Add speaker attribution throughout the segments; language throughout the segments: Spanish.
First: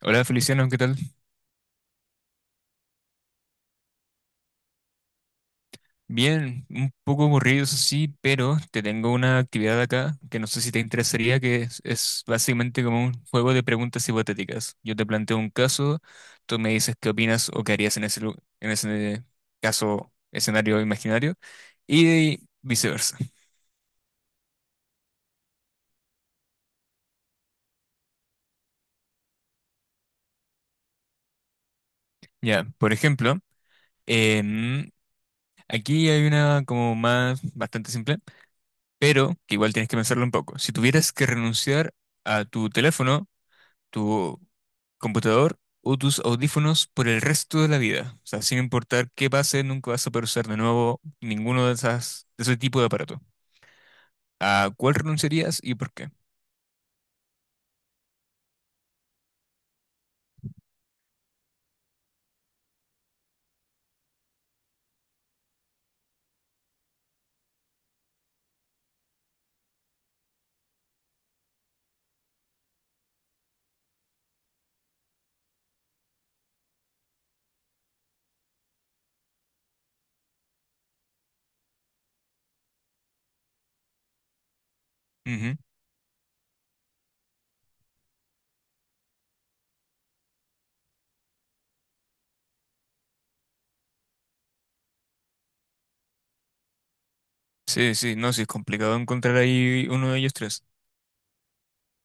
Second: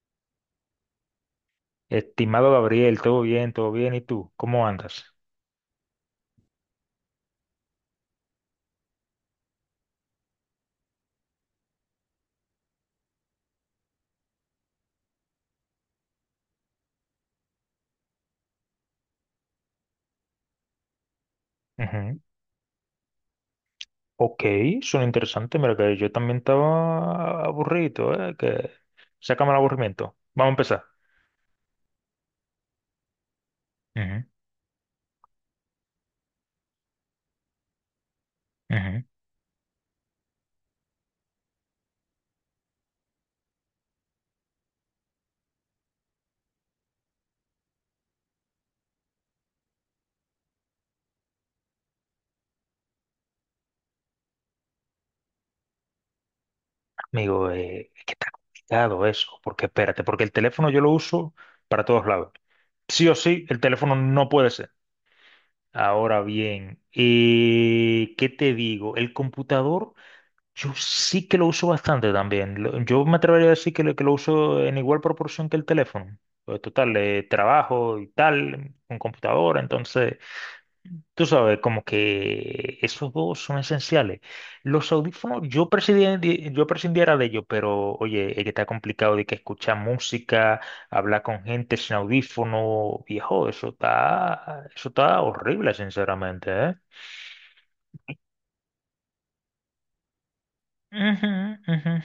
Speaker 1: Hola Feliciano, ¿qué tal?
Speaker 2: Estimado Gabriel, todo bien, todo bien. ¿Y tú? ¿Cómo andas?
Speaker 1: Bien, un poco aburrido eso sí, pero te tengo una actividad acá que no sé si te interesaría, que es básicamente como un juego de preguntas hipotéticas. Yo te planteo un caso, tú me dices qué opinas o qué harías en ese caso, escenario imaginario,
Speaker 2: Ujú.
Speaker 1: y viceversa.
Speaker 2: Ok, suena interesante. Mira que yo también estaba aburrido, ¿eh? Que sácame el aburrimiento. Vamos a empezar.
Speaker 1: Ya, por ejemplo,
Speaker 2: Ujú,
Speaker 1: em, aquí hay una como más bastante simple,
Speaker 2: ujú.
Speaker 1: pero que igual tienes que pensarlo un poco. Si tuvieras que renunciar a tu teléfono, tu computador o tus audífonos por el resto de la vida. O sea, sin importar qué pase, nunca vas a poder usar de nuevo de ese tipo de aparato. ¿A cuál renunciarías y por qué?
Speaker 2: Me digo es que está complicado eso, porque espérate, porque el teléfono yo lo uso para todos lados. Sí o sí, el teléfono no puede ser. Ahora bien, ¿qué te digo? El computador, yo sí que lo uso bastante también. Yo me atrevería a decir que que lo uso en igual proporción que el teléfono. Pues, total, trabajo y tal, con computadora, entonces. Tú sabes, como que esos dos son esenciales. Los audífonos,
Speaker 1: Ujú.
Speaker 2: yo prescindiera de ellos, pero oye, es que está complicado de que escuchar música, hablar con gente sin audífono, viejo, eso está horrible, sinceramente, ¿eh?
Speaker 1: Sí, sí, no, sí, es complicado encontrar ahí uno de ellos tres.
Speaker 2: Ujú, ujú.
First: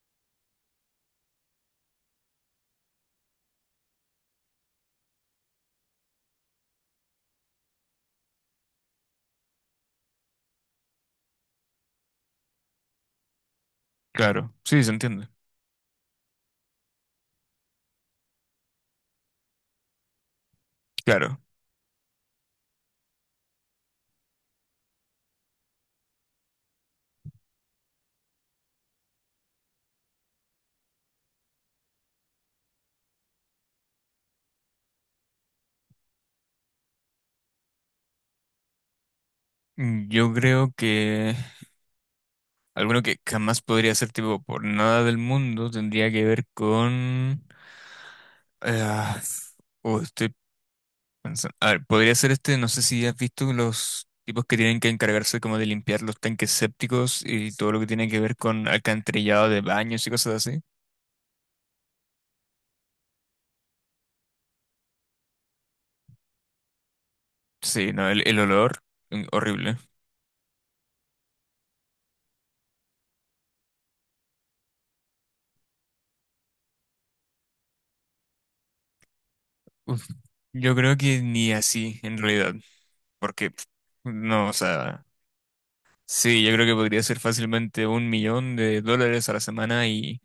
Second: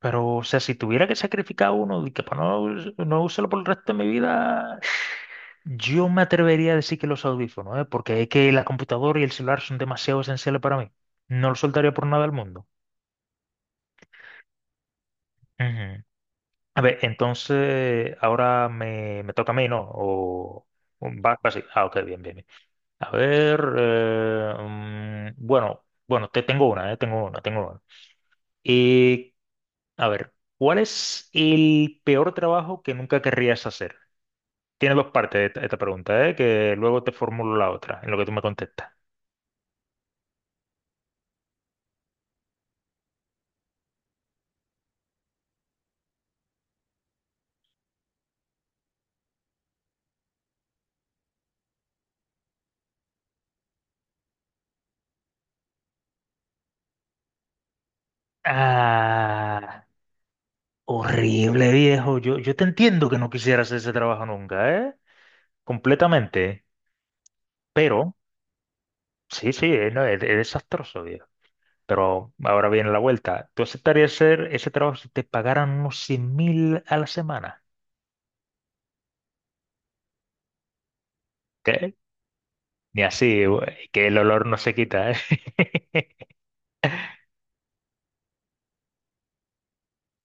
Speaker 2: Pero, o sea, si tuviera que sacrificar uno, de que para no, no usarlo por el resto de mi vida, yo me atrevería a decir que los audífonos, ¿eh? Porque es que la computadora y el celular son demasiado esenciales para mí. No los soltaría por nada del mundo.
Speaker 1: Claro, sí, se entiende.
Speaker 2: Ujú. A ver, entonces ahora me toca a mí, ¿no? O va
Speaker 1: Claro.
Speaker 2: así. Ah, ok, bien, bien, bien. A ver, bueno, bueno, te tengo una, tengo una, tengo una. Y, a ver, ¿cuál es el peor trabajo que nunca querrías hacer? Tiene dos partes esta pregunta, ¿eh? Que luego te formulo la otra, en lo que tú me contestas.
Speaker 1: Mm, yo creo que alguno que jamás podría ser tipo por nada del mundo tendría que ver con... ah, oh, estoy pensa- A ver, podría ser este, no sé si has visto los tipos que tienen que encargarse como de limpiar los tanques sépticos y todo lo que tiene que ver con alcantarillado de
Speaker 2: Ah,
Speaker 1: baños y cosas así.
Speaker 2: horrible, viejo. Yo te entiendo que no quisieras hacer ese trabajo nunca, ¿eh? Completamente.
Speaker 1: Sí, no,
Speaker 2: Pero.
Speaker 1: el, el olor, mm,
Speaker 2: Sí, sí,
Speaker 1: horrible.
Speaker 2: no, es desastroso, viejo. Pero ahora viene la vuelta. ¿Tú aceptarías hacer ese trabajo si te pagaran unos 100 mil a la semana?
Speaker 1: Uf. Yo creo que ni
Speaker 2: ¿Qué?
Speaker 1: así, en realidad,
Speaker 2: Ni así,
Speaker 1: porque pf,
Speaker 2: güey, que el olor
Speaker 1: no, o
Speaker 2: no se
Speaker 1: sea,
Speaker 2: quita, ¿eh?
Speaker 1: sí, yo creo que podría ser fácilmente $1.000.000 a la semana y,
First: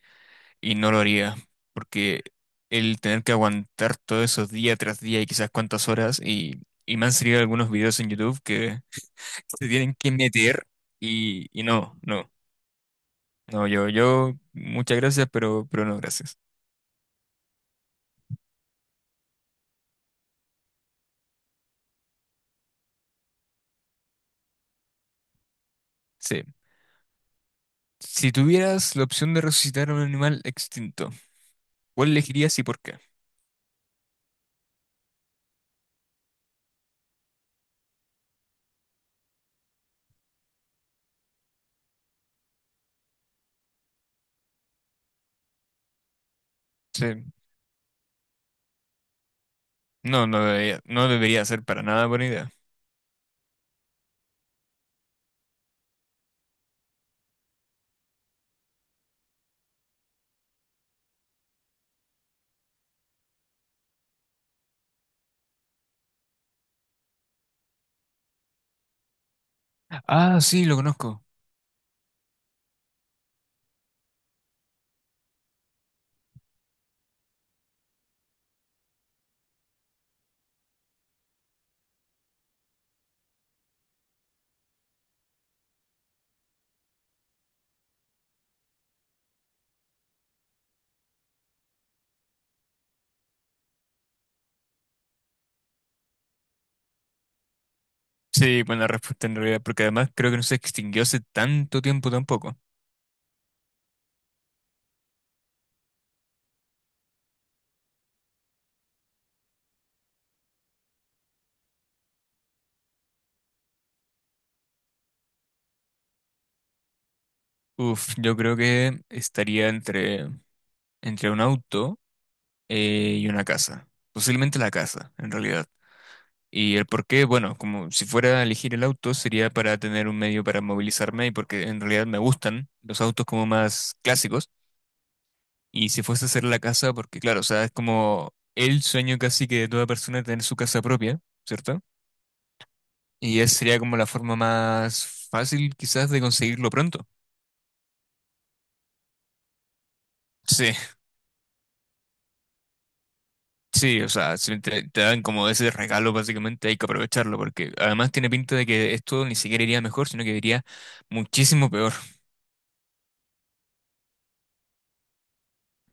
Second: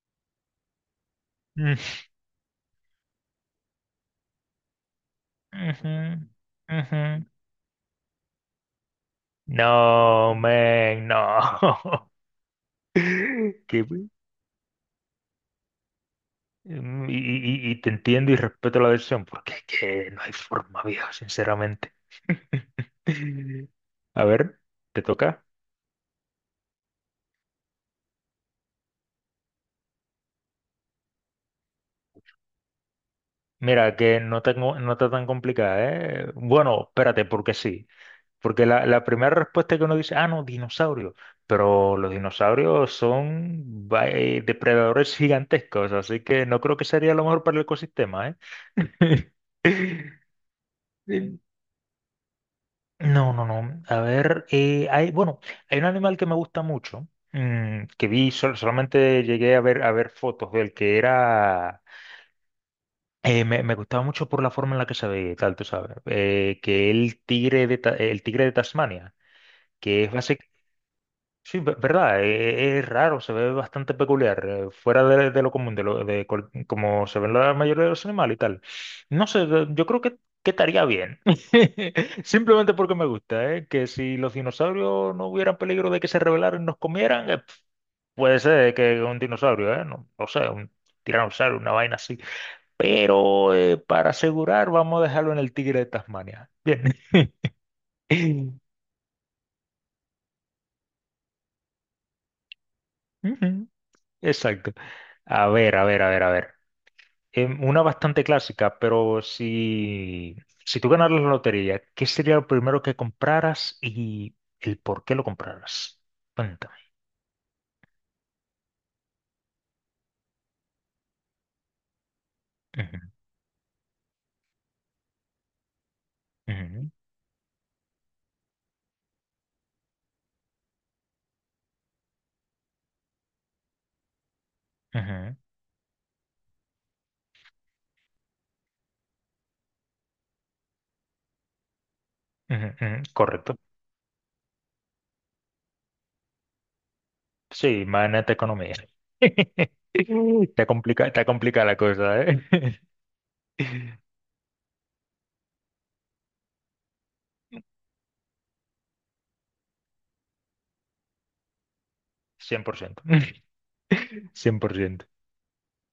Speaker 1: y no lo haría,
Speaker 2: Mm,
Speaker 1: porque el tener que aguantar todo eso día tras día y quizás cuántas
Speaker 2: ujú,
Speaker 1: horas y me han
Speaker 2: ujú.
Speaker 1: salido algunos videos en YouTube que se tienen que
Speaker 2: No,
Speaker 1: meter
Speaker 2: man,
Speaker 1: y no,
Speaker 2: no.
Speaker 1: no, no,
Speaker 2: Que,
Speaker 1: yo,
Speaker 2: güey,
Speaker 1: yo, muchas gracias, pero no, gracias.
Speaker 2: y te entiendo y respeto la decisión, porque es que no hay forma, viejo, sinceramente. A ver, ¿te toca?
Speaker 1: Sí. Si tuvieras la opción de resucitar a un animal extinto, ¿cuál elegirías y por qué?
Speaker 2: Mira, que no tengo, no no está tan complicada, ¿eh? Bueno, espérate, porque sí. Porque la primera respuesta que uno dice, ah, no, dinosaurio. Pero los dinosaurios son depredadores gigantescos, así que no creo que sería lo
Speaker 1: Sí.
Speaker 2: mejor para el ecosistema, ¿eh?
Speaker 1: No, no debería, no
Speaker 2: Sí.
Speaker 1: debería ser para nada buena idea.
Speaker 2: No, no, no. A ver, bueno, hay un animal que me gusta mucho, que vi, solamente llegué a ver fotos del que era. Me gustaba mucho por la forma en la que se veía y tal, tú sabes. Que el tigre de Tasmania, que es
Speaker 1: Ah,
Speaker 2: básicamente.
Speaker 1: sí, lo conozco.
Speaker 2: Sí, verdad, es raro, se ve bastante peculiar, fuera de lo común, de, lo, de cual- como se ven la mayoría de los animales y tal. No sé, yo creo que estaría bien. Simplemente porque me gusta, ¿eh? Que si los dinosaurios no hubieran peligro de que se rebelaran y nos comieran, puede ser que un dinosaurio, ¿eh? No, no sé, un tiranosaurio, una vaina, pero para asegurar, vamos a dejarlo en el Tigre de Tasmania. Bien.
Speaker 1: Sí, buena respuesta en realidad, porque además creo que no se extinguió hace tanto tiempo tampoco.
Speaker 2: Ujú, exacto. A ver, a ver, a ver, a ver. Una bastante clásica, pero si tú ganaras la lotería, ¿qué sería lo primero que compraras y el por qué lo compraras? Cuéntame.
Speaker 1: Uf, yo creo que estaría entre un auto
Speaker 2: Ujú,
Speaker 1: y una casa. Posiblemente la casa, en realidad. Y el
Speaker 2: ujú,
Speaker 1: por qué, bueno, como si fuera a elegir el auto, sería para tener un medio para movilizarme y porque en realidad me gustan los autos como más clásicos.
Speaker 2: ujú,
Speaker 1: Y si fuese a hacer la casa, porque claro, o sea, es como el sueño casi que de toda persona tener su casa propia, ¿cierto?
Speaker 2: ujú, ujú.
Speaker 1: Y
Speaker 2: Correcto.
Speaker 1: esa sería como la forma más fácil quizás de conseguirlo pronto.
Speaker 2: Sí, imagínate economía. Está
Speaker 1: Sí,
Speaker 2: complica, está complicada la cosa, ¿eh? Cien
Speaker 1: sí, o sea, si te dan como ese regalo básicamente hay que aprovecharlo porque además tiene pinta de que esto ni siquiera iría mejor, sino que iría muchísimo peor.
Speaker 2: Cien por ciento. 100%.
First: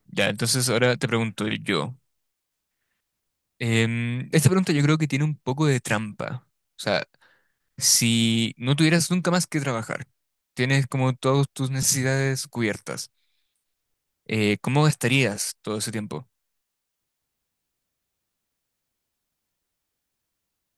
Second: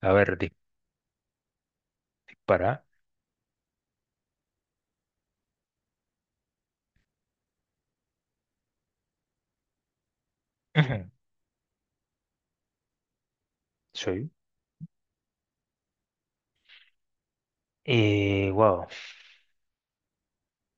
Speaker 2: A
Speaker 1: Ya,
Speaker 2: ver,
Speaker 1: entonces ahora te pregunto yo.
Speaker 2: dispara.
Speaker 1: Esta pregunta yo creo que tiene un poco de trampa. O sea, si no tuvieras nunca más que trabajar, tienes como todas tus necesidades cubiertas,
Speaker 2: Soy.
Speaker 1: ¿cómo gastarías todo ese tiempo?
Speaker 2: Y wow.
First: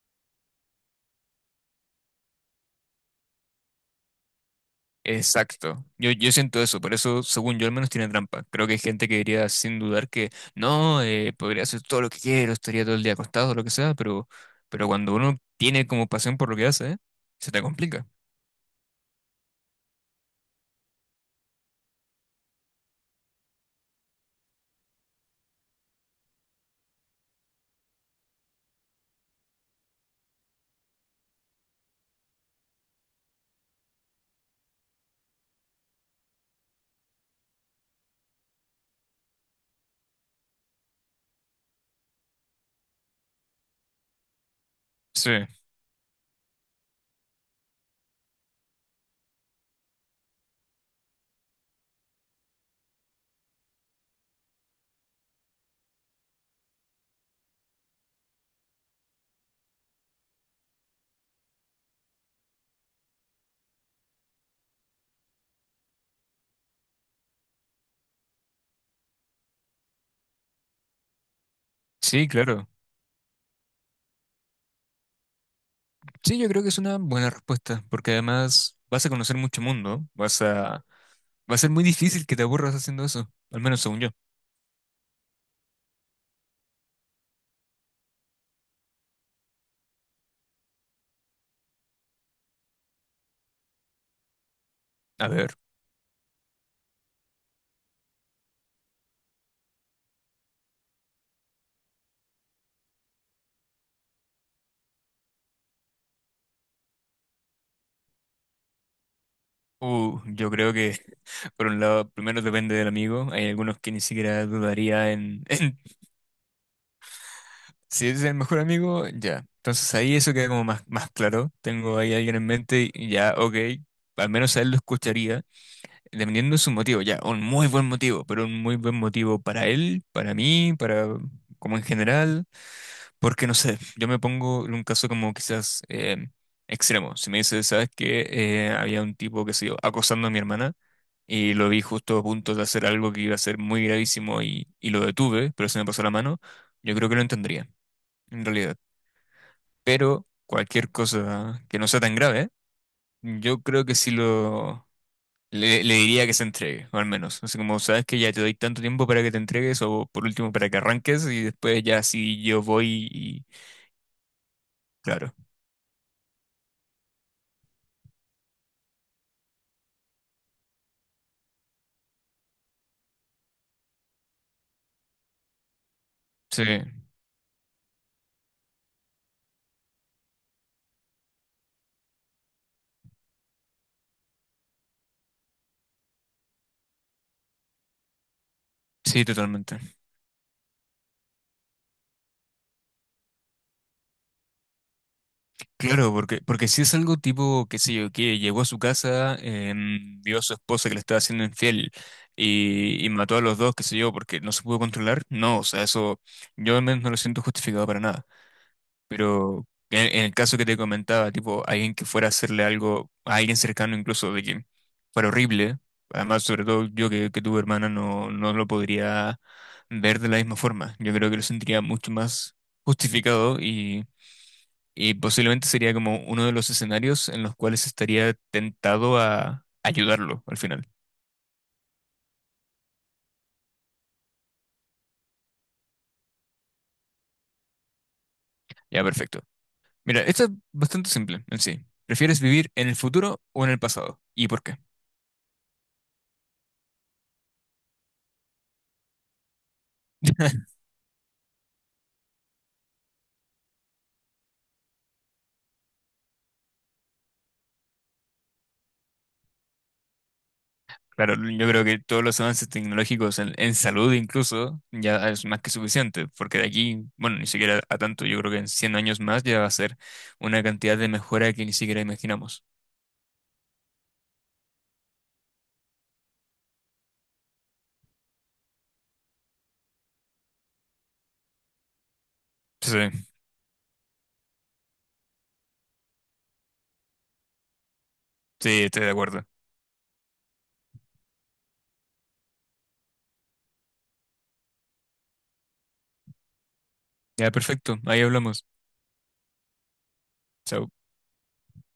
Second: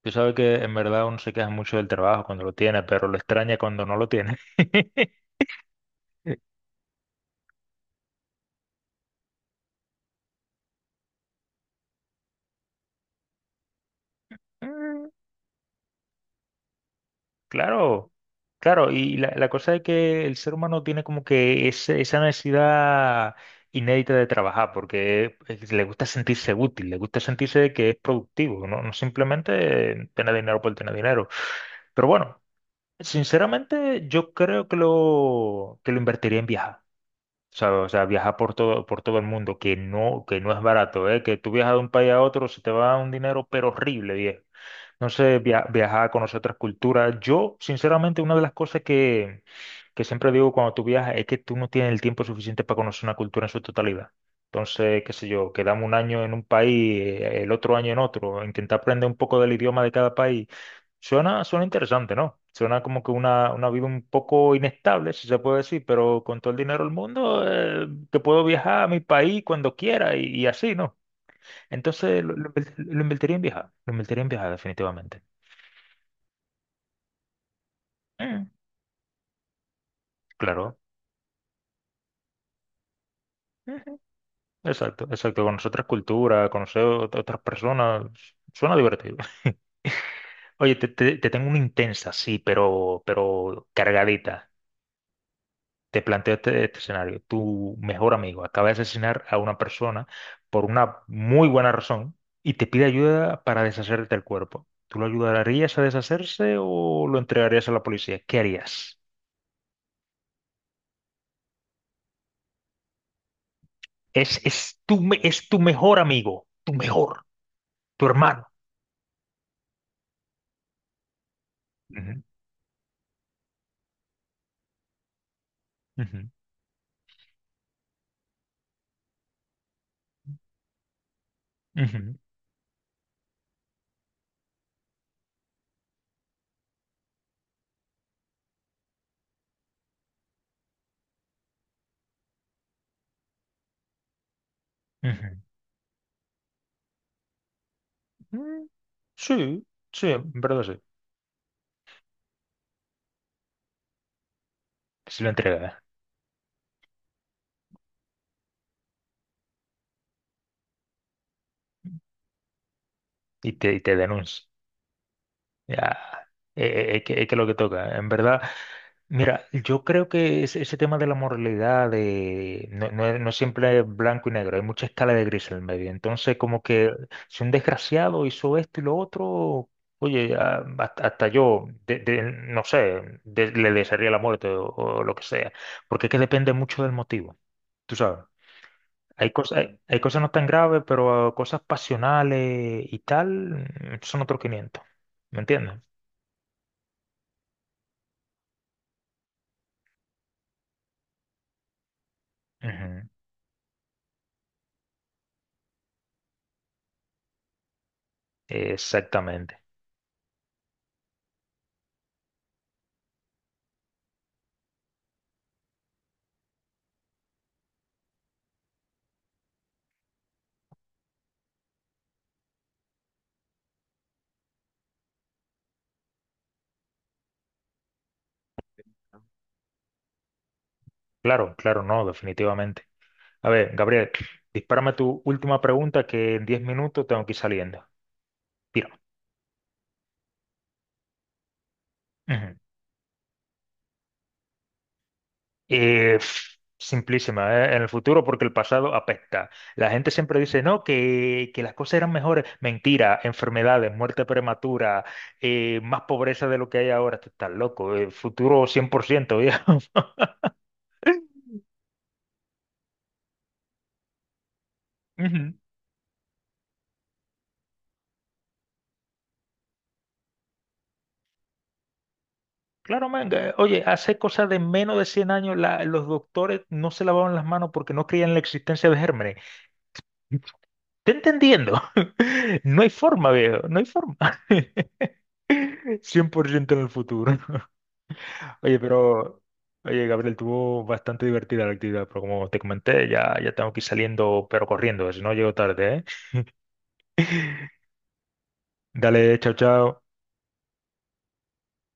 Speaker 2: Tú sabes que en verdad uno se queja mucho del trabajo cuando lo tiene, pero lo extraña cuando no lo tiene.
Speaker 1: Exacto. Yo siento eso, por eso, según yo, al menos tiene trampa. Creo que hay gente que diría sin dudar que no, podría hacer todo lo que quiero, estaría todo el día acostado, lo que sea, pero
Speaker 2: Mm,
Speaker 1: cuando uno tiene como pasión por lo que hace, se te complica.
Speaker 2: claro, claro. Y la cosa es que el ser humano tiene como que esa necesidad inédita de trabajar, porque le gusta sentirse útil, le gusta sentirse de que es productivo, no, no simplemente tener dinero por tener dinero. Pero bueno, sinceramente yo creo que lo invertiría en viajar. O sea, viajar por todo el mundo, que no es barato, ¿eh? Que tú viajas de un país a otro, se te va un dinero, pero horrible, viejo. No
Speaker 1: Sí,
Speaker 2: sé, viajar, conocer otras culturas. Yo, sinceramente, una de las cosas que siempre digo cuando tú viajas es que tú no tienes el tiempo suficiente para conocer una cultura en su totalidad. Entonces, qué sé yo, quedamos un año en un país, el otro año en otro, intentar aprender un poco del idioma de cada país. Suena interesante, ¿no? Suena como que una vida un poco inestable, si se puede decir, pero con todo el dinero del mundo, que puedo viajar a mi país cuando quiera y así, ¿no? Entonces,
Speaker 1: sí,
Speaker 2: lo, lo
Speaker 1: claro.
Speaker 2: invert- lo invertiría en viajar, lo invertiría en viajar definitivamente.
Speaker 1: Sí, yo creo que es una buena respuesta, porque
Speaker 2: Mm,
Speaker 1: además vas a conocer mucho mundo, vas
Speaker 2: claro.
Speaker 1: a... Va a ser muy difícil que te aburras haciendo eso, al menos según
Speaker 2: Ujú.
Speaker 1: yo.
Speaker 2: Exacto, exacto. Conocer otras culturas, conocer otras personas. Suena divertido. Oye, te tengo una intensa, sí, pero cargadita.
Speaker 1: A ver,
Speaker 2: Te planteo este escenario. Tu mejor amigo acaba de asesinar a una persona por una muy buena razón y te pide ayuda para deshacerte del cuerpo. ¿Tú lo ayudarías a deshacerse o lo entregarías a la policía? ¿Qué harías?
Speaker 1: yo creo que, por un lado, primero depende del amigo, hay algunos que ni
Speaker 2: Es,
Speaker 1: siquiera
Speaker 2: es tu,
Speaker 1: dudaría
Speaker 2: me-
Speaker 1: en,
Speaker 2: es tu
Speaker 1: en
Speaker 2: mejor amigo, tu mejor, tu
Speaker 1: si es el
Speaker 2: hermano.
Speaker 1: mejor amigo, ya. Entonces ahí eso queda como más, más claro, tengo ahí a
Speaker 2: Ujú,
Speaker 1: alguien en mente y ya, ok, al menos a él lo escucharía,
Speaker 2: ujú,
Speaker 1: dependiendo de su motivo, ya, un muy buen motivo, pero un muy buen motivo para él, para mí, para... como en
Speaker 2: ujú.
Speaker 1: general. Porque no sé, yo me pongo en un caso como quizás em, extremo. Si me dices, ¿sabes qué? Había un tipo, que se yo, acosando a mi hermana y lo vi justo a punto de hacer algo que iba a ser muy gravísimo y lo
Speaker 2: Ujú.
Speaker 1: detuve, pero se me pasó la mano, yo creo que lo entendería, en
Speaker 2: Mm,
Speaker 1: realidad.
Speaker 2: sí, sí,
Speaker 1: Pero
Speaker 2: en verdad sí.
Speaker 1: cualquier cosa que no sea tan grave, yo creo que sí lo...
Speaker 2: ¿Que lo entrega, eh,
Speaker 1: Le diría que se entregue, o al menos. Así como, sabes que ya te doy tanto tiempo para que te entregues, o por último para que arranques, y después ya sí yo voy y...
Speaker 2: y te denuncia?
Speaker 1: Claro.
Speaker 2: Ya, eh, que lo que toca. En verdad, mira, yo creo que ese tema de la moralidad de, no siempre es blanco y negro, hay mucha escala de gris en el medio. Entonces, como
Speaker 1: Sí.
Speaker 2: que si un desgraciado hizo esto y lo otro, oye, hasta yo, no sé, le desearía la muerte o lo que sea, porque es que depende mucho del motivo, tú sabes.
Speaker 1: Sí,
Speaker 2: Hay cosas,
Speaker 1: totalmente.
Speaker 2: hay cosas no tan graves, pero ah, cosas pasionales y tal, son otros quinientos. ¿Me entiendes?
Speaker 1: Claro, porque si es algo tipo, qué sé yo, que llegó a su casa, em, vio a su esposa que le estaba haciendo infiel
Speaker 2: Ujú,
Speaker 1: y mató a los dos, qué sé yo, porque no se pudo controlar, no, o sea, eso yo al menos no lo siento justificado para nada.
Speaker 2: exactamente.
Speaker 1: Pero en el caso que te comentaba, tipo, alguien que fuera a hacerle algo a alguien cercano incluso de que fuera horrible, además, sobre todo yo que tuve hermana, no, no lo podría ver de la misma forma. Yo creo que lo sentiría mucho más justificado. Y posiblemente sería como uno de los escenarios en los cuales estaría tentado a ayudarlo al final.
Speaker 2: Claro, claro, no, definitivamente. A ver, Gabriel, dispárame tu última pregunta, que en 10 minutos tengo que ir saliendo. Tira.
Speaker 1: Ya, perfecto. Mira, esto es bastante simple en sí. ¿Prefieres
Speaker 2: Ujú.
Speaker 1: vivir en el futuro o en el pasado? ¿Y por qué?
Speaker 2: Simplísima. En el futuro, porque el pasado apesta. La gente siempre dice, no, que las cosas eran mejores. Mentira, enfermedades, muerte prematura, más pobreza de lo que hay ahora. Tú estás loco. El futuro 100%, viejo.
Speaker 1: Claro, yo creo que todos los avances tecnológicos en salud incluso ya es
Speaker 2: Ujú.
Speaker 1: más que suficiente, porque de aquí, bueno, ni siquiera a tanto, yo creo que en 100 años más ya va a ser una cantidad de mejora que ni siquiera imaginamos.
Speaker 2: Claro, man, oye, hace cosa de menos de 100 años los doctores no se lavaban las manos porque no creían en la existencia de gérmenes. ¿Te entendiendo? No hay
Speaker 1: Sí,
Speaker 2: forma, viejo, no hay forma. Cien por ciento en el futuro. Oye,
Speaker 1: sí, estoy de
Speaker 2: pero,
Speaker 1: acuerdo.
Speaker 2: oye, Gabriel, tuvo bastante divertida la actividad, pero como te comenté, ya, tengo que ir saliendo, pero corriendo, si no llego tarde, ¿eh?
Speaker 1: Ya, perfecto, ahí hablamos.
Speaker 2: Dale, chao, chao.
Speaker 1: Chao.